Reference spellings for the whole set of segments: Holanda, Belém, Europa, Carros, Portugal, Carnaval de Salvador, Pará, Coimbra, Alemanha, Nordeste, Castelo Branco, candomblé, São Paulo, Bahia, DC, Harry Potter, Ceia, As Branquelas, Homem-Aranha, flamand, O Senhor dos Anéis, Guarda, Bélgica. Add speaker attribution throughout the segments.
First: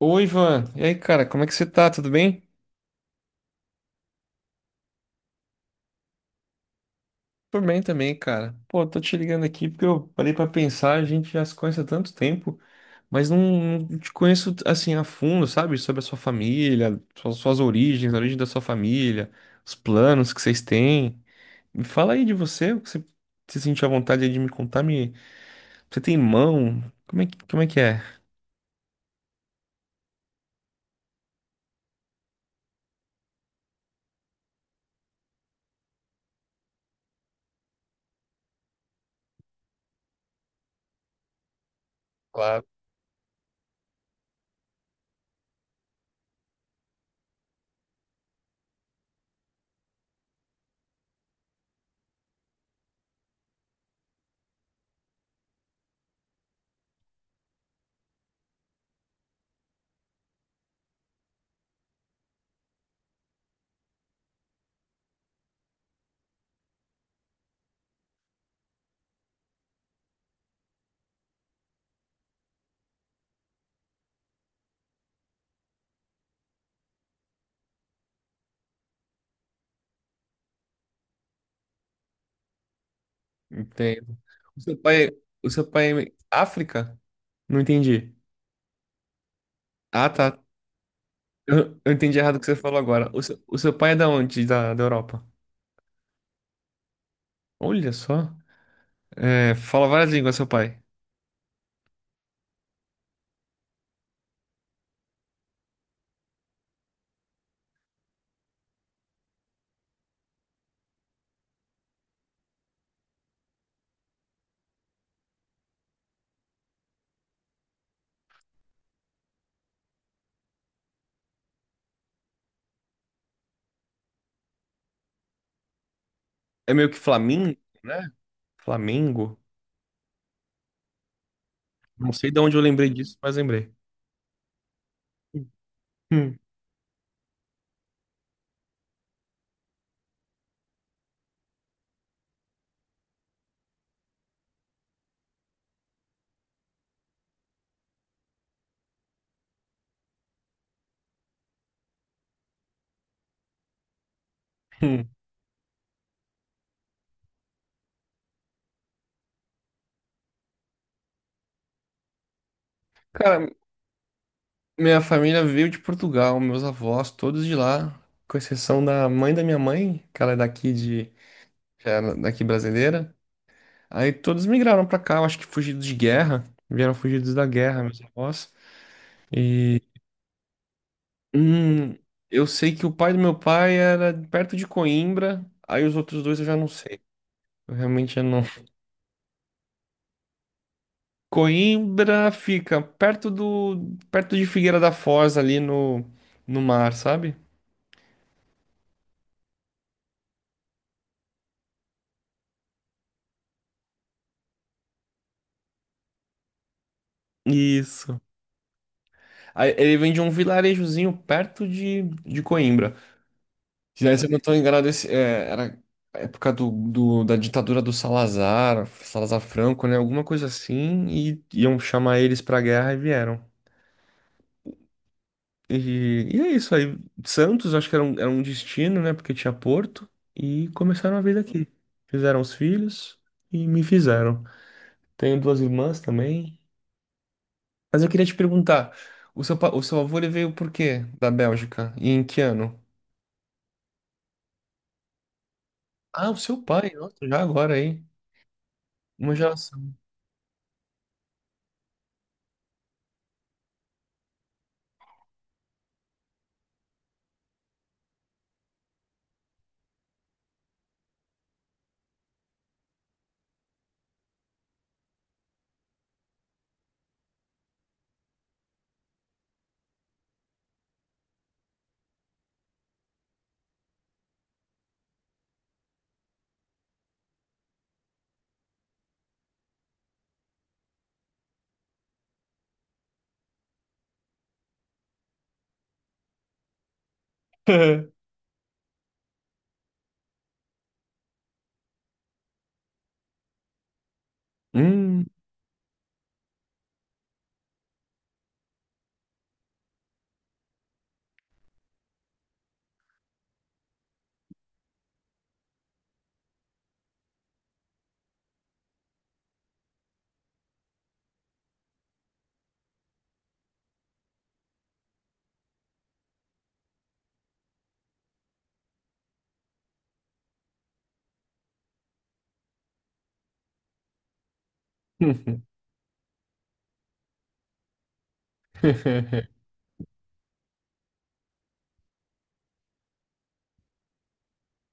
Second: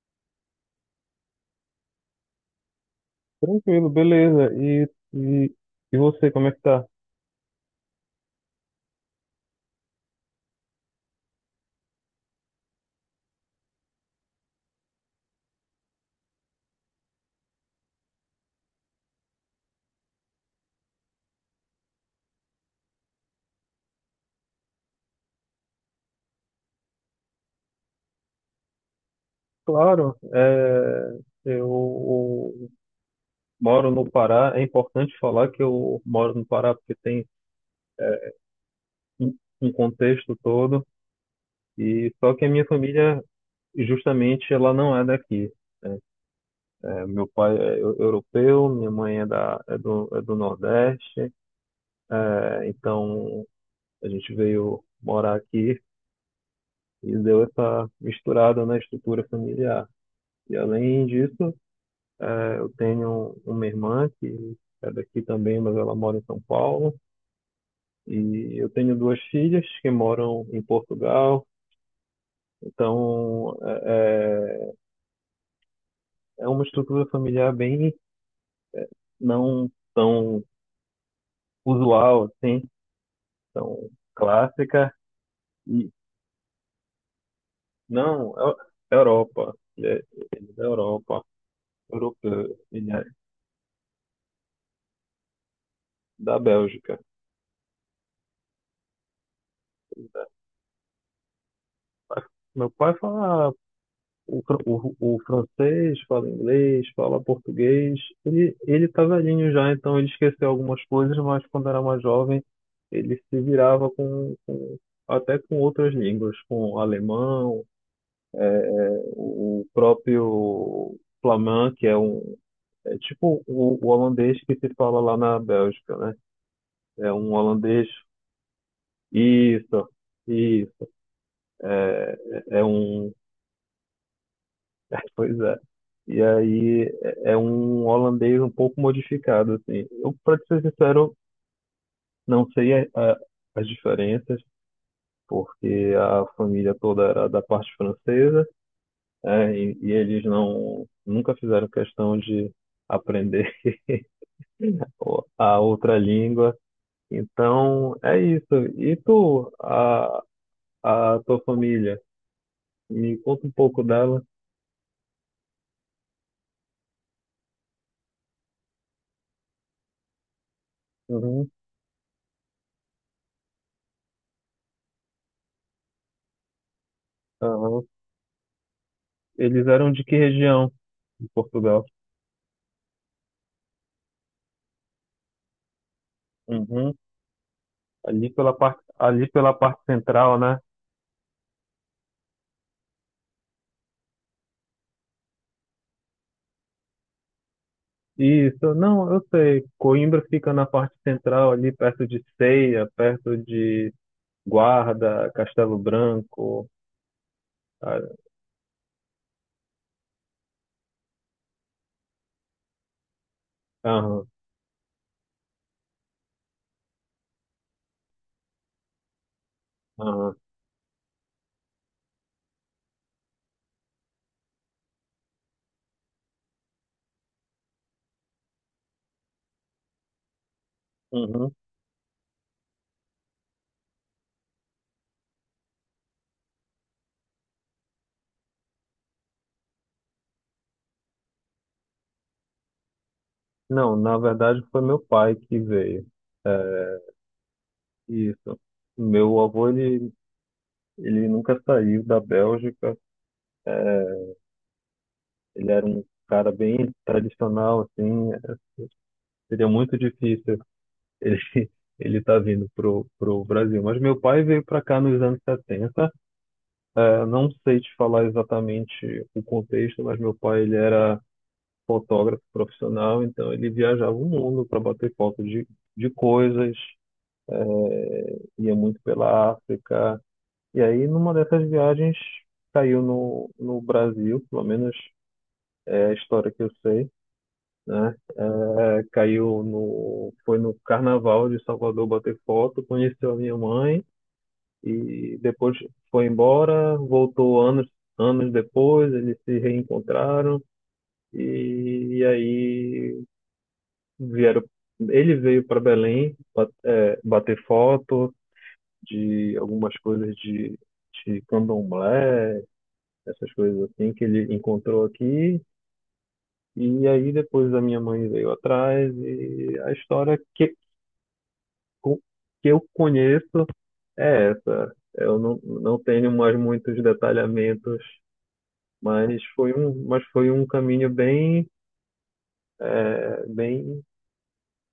Speaker 1: Oi, Ivan. E aí, cara, como é que você tá? Tudo bem?
Speaker 2: Tranquilo, beleza. E, e você, como é que tá?
Speaker 1: Tô bem também, cara. Pô, tô te ligando aqui porque eu parei pra pensar, a gente já se conhece há tanto tempo, mas não te conheço assim a fundo, sabe? Sobre a sua família, suas origens, a origem da sua família, os planos que vocês têm. Me fala aí de você, o que você se sentir à vontade aí de me contar, me... Você tem irmão? Como é que é?
Speaker 2: Claro, eu moro no Pará. É importante falar que eu moro no Pará porque tem é, um um contexto todo. E só que a minha
Speaker 1: Claro,
Speaker 2: família, justamente, ela não é daqui, né? É, meu pai é europeu, minha mãe é, é do Nordeste. É, então a gente veio morar aqui e deu essa misturada na estrutura familiar. E além disso, eu tenho uma irmã que é daqui também, mas ela mora em São Paulo. E eu tenho duas filhas que moram em Portugal. Então, é uma estrutura familiar bem não tão usual, assim, tão
Speaker 1: entendo. O seu
Speaker 2: clássica.
Speaker 1: pai, o seu
Speaker 2: E,
Speaker 1: pai é África? Não entendi.
Speaker 2: não, é Europa.
Speaker 1: Ah, tá.
Speaker 2: Ele é da Europa,
Speaker 1: Eu entendi errado o que você
Speaker 2: europeu,
Speaker 1: falou
Speaker 2: ele é
Speaker 1: agora. O seu pai é da onde? Da Europa?
Speaker 2: da Bélgica.
Speaker 1: Olha só. É, fala várias línguas, seu pai.
Speaker 2: Meu pai fala o, o francês, fala inglês, fala português. Ele tá velhinho já, então ele esqueceu algumas coisas, mas quando era mais jovem, ele se virava até com outras línguas, com alemão, é, é, o próprio flamand, que é é tipo o holandês que se fala lá na Bélgica, né?
Speaker 1: É meio que
Speaker 2: É um
Speaker 1: Flamengo,
Speaker 2: holandês.
Speaker 1: né? Flamengo.
Speaker 2: Isso, isso.
Speaker 1: Não
Speaker 2: É,
Speaker 1: sei de onde
Speaker 2: é
Speaker 1: eu
Speaker 2: é
Speaker 1: lembrei
Speaker 2: um
Speaker 1: disso, mas lembrei.
Speaker 2: Pois é. E
Speaker 1: Hum,
Speaker 2: aí é um holandês um pouco modificado, assim. Eu, para ser sincero, não sei as diferenças, porque a família toda era da parte francesa, e eles nunca fizeram questão de aprender
Speaker 1: hum.
Speaker 2: a outra língua. Então, é isso. E tu, a tua família, me conta
Speaker 1: Cara,
Speaker 2: um pouco dela.
Speaker 1: minha família veio de Portugal, meus avós, todos de lá, com exceção da mãe da minha mãe, que ela é daqui de,
Speaker 2: Uhum,
Speaker 1: já era daqui brasileira. Aí todos migraram pra cá, eu acho que fugidos de guerra, vieram fugidos da guerra,
Speaker 2: aham.
Speaker 1: meus avós.
Speaker 2: Eles eram de que região de Portugal?
Speaker 1: Hum, eu sei que o pai do meu pai era perto de Coimbra, aí os outros dois eu já não
Speaker 2: Uhum.
Speaker 1: sei. Eu realmente já não.
Speaker 2: Ali pela parte central, né?
Speaker 1: Coimbra fica perto de Figueira da Foz ali no, no mar, sabe?
Speaker 2: Isso, não, eu sei. Coimbra fica na parte central, ali perto de Ceia, perto de Guarda, Castelo Branco. Ah,
Speaker 1: Isso. Aí ele vem de um vilarejozinho perto de Coimbra. Se daí, se
Speaker 2: aham,
Speaker 1: eu não estou enganado, esse, é, era a época do, do- da ditadura do Salazar, Salazar Franco, né? Alguma
Speaker 2: aham,
Speaker 1: coisa assim, e iam chamar eles pra guerra e vieram. E é isso aí. Santos, acho que era um destino, né? Porque tinha Porto. E começaram a vida
Speaker 2: uhum.
Speaker 1: aqui. Fizeram os filhos e me fizeram. Tenho duas irmãs também. Mas eu queria te perguntar: o seu, pa- o seu avô ele veio por quê da Bélgica? E em que ano?
Speaker 2: Não, na verdade foi meu pai que veio.
Speaker 1: Ah, o seu
Speaker 2: É,
Speaker 1: pai, nossa, já agora aí.
Speaker 2: isso.
Speaker 1: Uma
Speaker 2: Meu avô,
Speaker 1: geração.
Speaker 2: ele, ele nunca saiu da Bélgica. Ele era um cara bem tradicional, assim. Seria muito difícil. Ele ele tá vindo pro, pro Brasil. Mas meu pai veio para cá nos anos 70. Eu não sei te falar exatamente o contexto, mas meu pai ele era fotógrafo profissional, então ele viajava o mundo para bater foto de coisas, ia muito pela África. E aí, numa dessas viagens, caiu no Brasil, pelo menos é a história que eu sei, né? É, caiu no, foi no Carnaval de Salvador bater foto, conheceu a minha mãe,
Speaker 1: Hum.
Speaker 2: e depois foi embora, voltou anos, anos depois, eles se reencontraram e aí vieram. Ele veio para Belém bater foto de algumas coisas de candomblé, essas coisas assim que ele encontrou aqui. E aí depois a minha mãe veio atrás e a história co- que eu conheço é essa. Eu não tenho mais muitos detalhamentos. Mas foi um caminho bem, bem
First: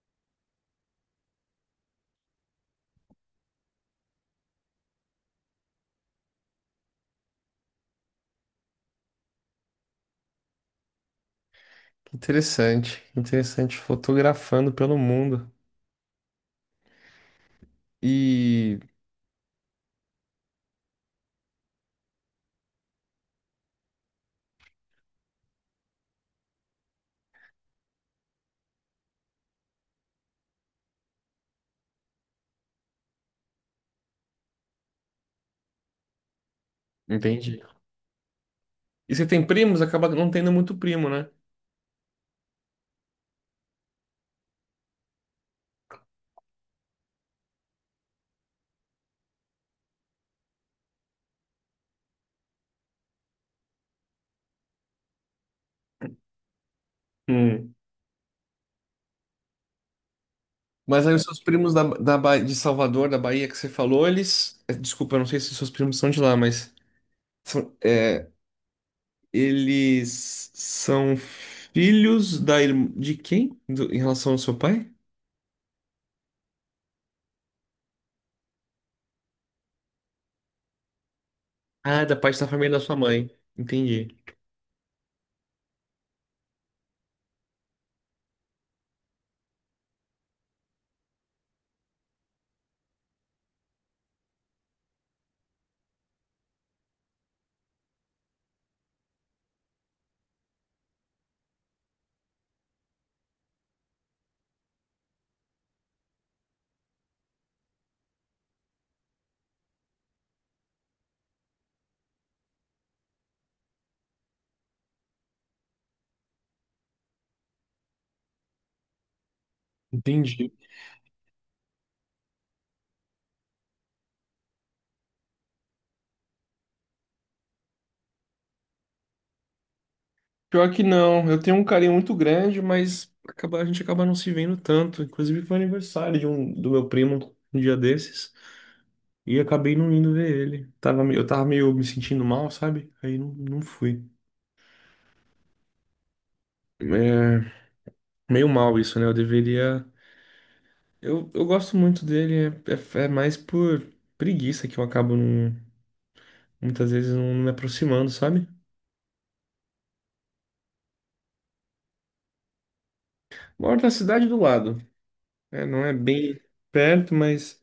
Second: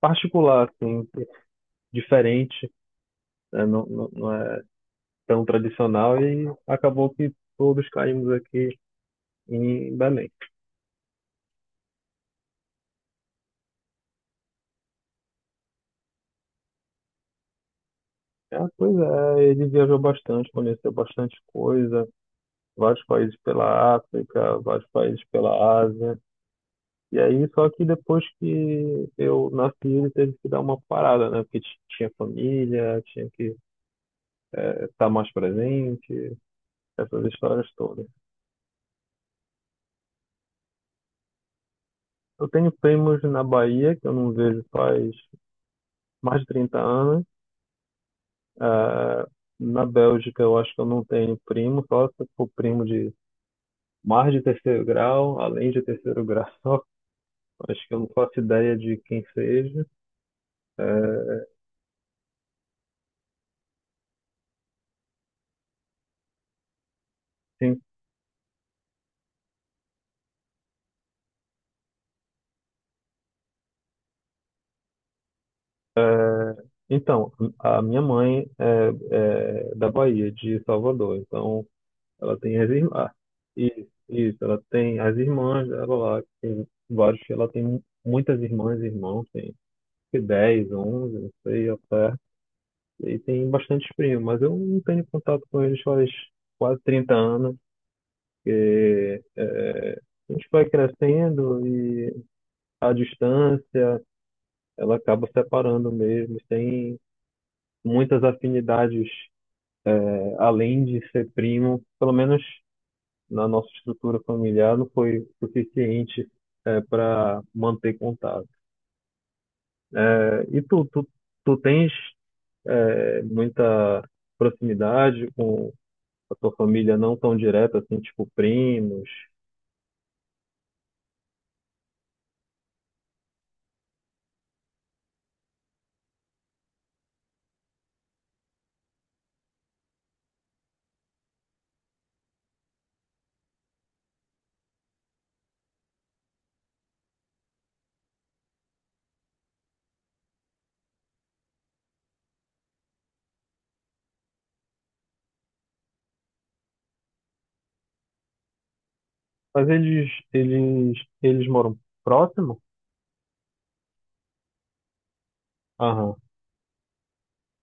Speaker 2: particular, assim, diferente, né? Não é tão tradicional e acabou que todos caímos aqui em Belém.
Speaker 1: Que interessante, que interessante. Fotografando pelo mundo.
Speaker 2: Ah,
Speaker 1: E.
Speaker 2: pois é, ele viajou bastante, conheceu bastante coisa, vários países pela África, vários países pela Ásia. E aí, só que depois que eu nasci, ele teve que dar uma parada, né? Porque tinha família, tinha que estar mais presente, essas
Speaker 1: Entendi.
Speaker 2: histórias todas.
Speaker 1: E você tem primos? Acaba não tendo muito primo, né?
Speaker 2: Eu tenho primos na Bahia, que eu não vejo faz mais de 30 anos. Ah, na Bélgica, eu acho que eu não tenho primo, só se for primo de mais de terceiro grau, além de terceiro grau.
Speaker 1: Hum.
Speaker 2: Acho que eu não faço ideia de quem seja.
Speaker 1: Mas aí os
Speaker 2: É,
Speaker 1: seus primos da Ba- de Salvador, da Bahia que você falou, eles. Eh, desculpa, eu não sei se seus primos são de lá, mas. São,
Speaker 2: sim.
Speaker 1: é, eles são filhos da, irm- de quem? Do- em relação ao seu pai?
Speaker 2: Então, a minha mãe é da Bahia, de Salvador. Então,
Speaker 1: Ah, da
Speaker 2: ela
Speaker 1: parte da
Speaker 2: tem as
Speaker 1: família da sua
Speaker 2: irmãs.
Speaker 1: mãe.
Speaker 2: Isso,
Speaker 1: Entendi.
Speaker 2: isso, ela tem as irmãs dela lá. Tem vários, ela tem muitas irmãs e irmãos. Que 10, 11, não sei, até. E tem bastante primos, mas eu não tenho contato com eles faz quase 30 anos, porque é, a gente vai crescendo e a distância, ela acaba separando mesmo. Tem muitas afinidades, é, além de ser primo, pelo menos na nossa estrutura familiar, não foi suficiente para manter contato.
Speaker 1: Entendi.
Speaker 2: É, e tu tens muita proximidade com a tua família não tão direta, assim, tipo primos.
Speaker 1: Pior que não, eu tenho um carinho muito grande, mas acaba, a gente acaba não se vendo tanto. Inclusive foi aniversário de um, do meu primo um dia desses. E acabei não indo ver ele. Tava, me- eu tava meio me sentindo mal, sabe? Aí não fui. É meio mal isso, né? Eu deveria. Eu gosto muito dele, é, é- é mais por preguiça que eu acabo não- muitas vezes não me aproximando, sabe?
Speaker 2: Mas eles moram próximo?
Speaker 1: Moro na cidade do lado. É, não é
Speaker 2: Aham.
Speaker 1: bem perto, mas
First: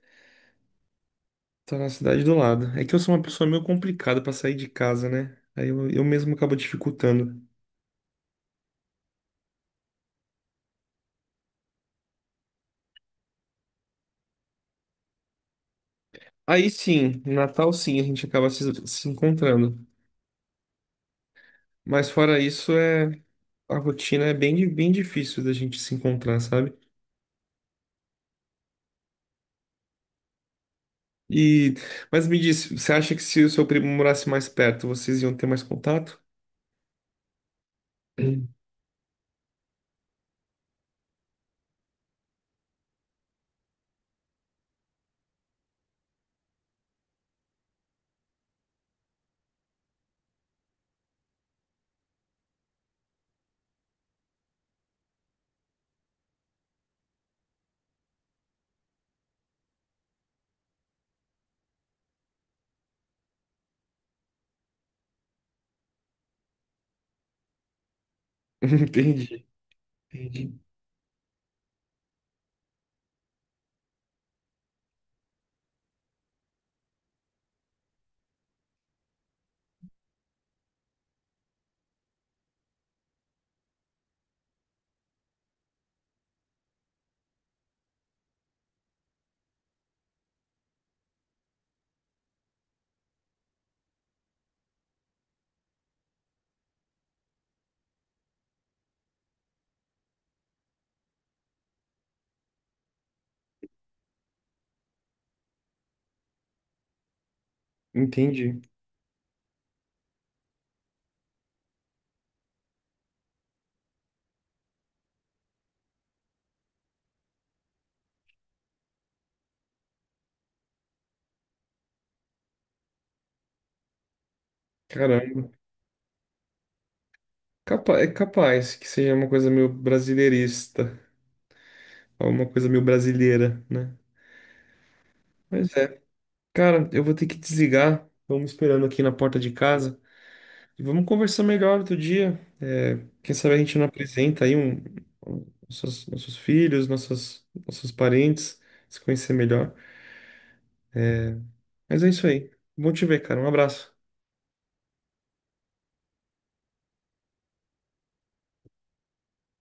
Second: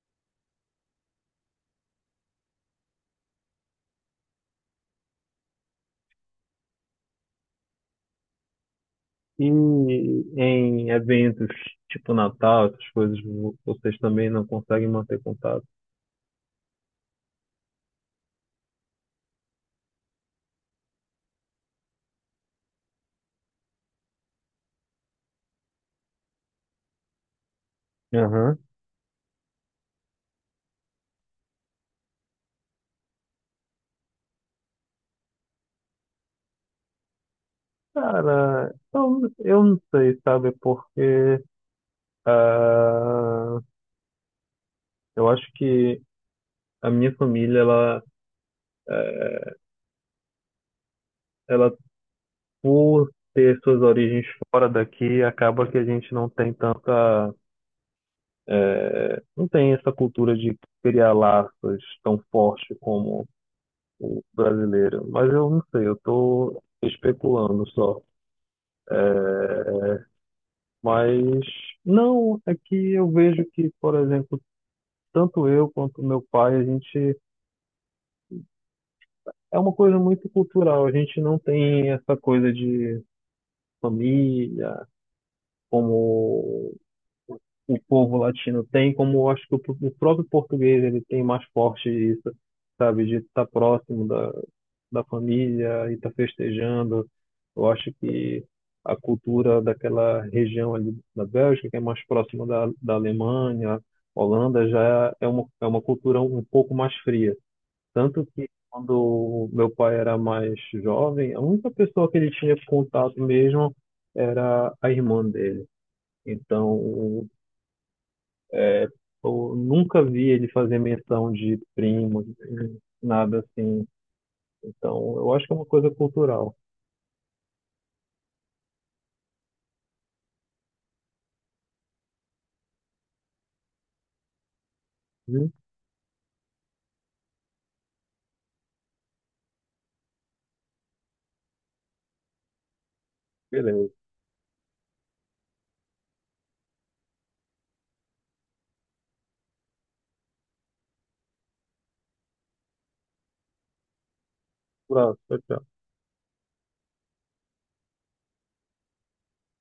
Speaker 1: tô na cidade do lado. É que eu sou uma pessoa meio complicada pra sair de casa, né? Aí eu mesmo acabo dificultando.
Speaker 2: E em eventos tipo Natal, essas coisas, vocês também não conseguem manter contato?
Speaker 1: Aí sim, no Natal sim, a gente acaba se encontrando. Mas fora isso, é, a rotina é bem, di- bem difícil da gente se encontrar, sabe?
Speaker 2: Aham.
Speaker 1: E, mas me disse, você acha que se o seu primo morasse mais perto, vocês iam ter mais contato? Hum.
Speaker 2: Cara, eu não sei, sabe? Porque ah, eu acho que a minha família, ela, é, ela por ter suas origens fora daqui, acaba que a gente não tem tanta... É, não tem essa cultura de criar laços tão forte como o brasileiro. Mas eu não sei, eu estou especulando só.
Speaker 1: Entendi, entendi,
Speaker 2: Mas não, é que eu vejo que, por exemplo, tanto eu quanto meu pai, a gente é uma coisa muito cultural. A gente não tem essa coisa de família como o povo latino tem, como eu acho que o próprio português ele tem mais forte isso, sabe, de estar próximo da família e estar festejando. Eu acho que a cultura daquela região ali da Bélgica, que é mais próxima da Alemanha, Holanda, já é uma cultura um pouco mais fria. Tanto que
Speaker 1: entendi.
Speaker 2: quando meu pai era mais jovem, a única pessoa que ele tinha contato mesmo era a irmã dele. Então, é, eu nunca vi ele fazer menção de primo, nada assim. Então, eu acho
Speaker 1: Caramba,
Speaker 2: que é uma coisa cultural.
Speaker 1: capa- é capaz que seja uma coisa meio brasileirista, alguma coisa meio brasileira, né?
Speaker 2: Hum,
Speaker 1: Mas é, cara, eu vou ter que desligar. Vamos esperando aqui na porta de casa e vamos conversar melhor outro dia. É, quem sabe a gente não
Speaker 2: Beleza.
Speaker 1: apresenta aí um- nossos filhos, nossas, nossos parentes, se conhecer melhor. Mas é isso aí. Bom te ver, cara. Um abraço.
Speaker 2: Abraço, tchau, tchau.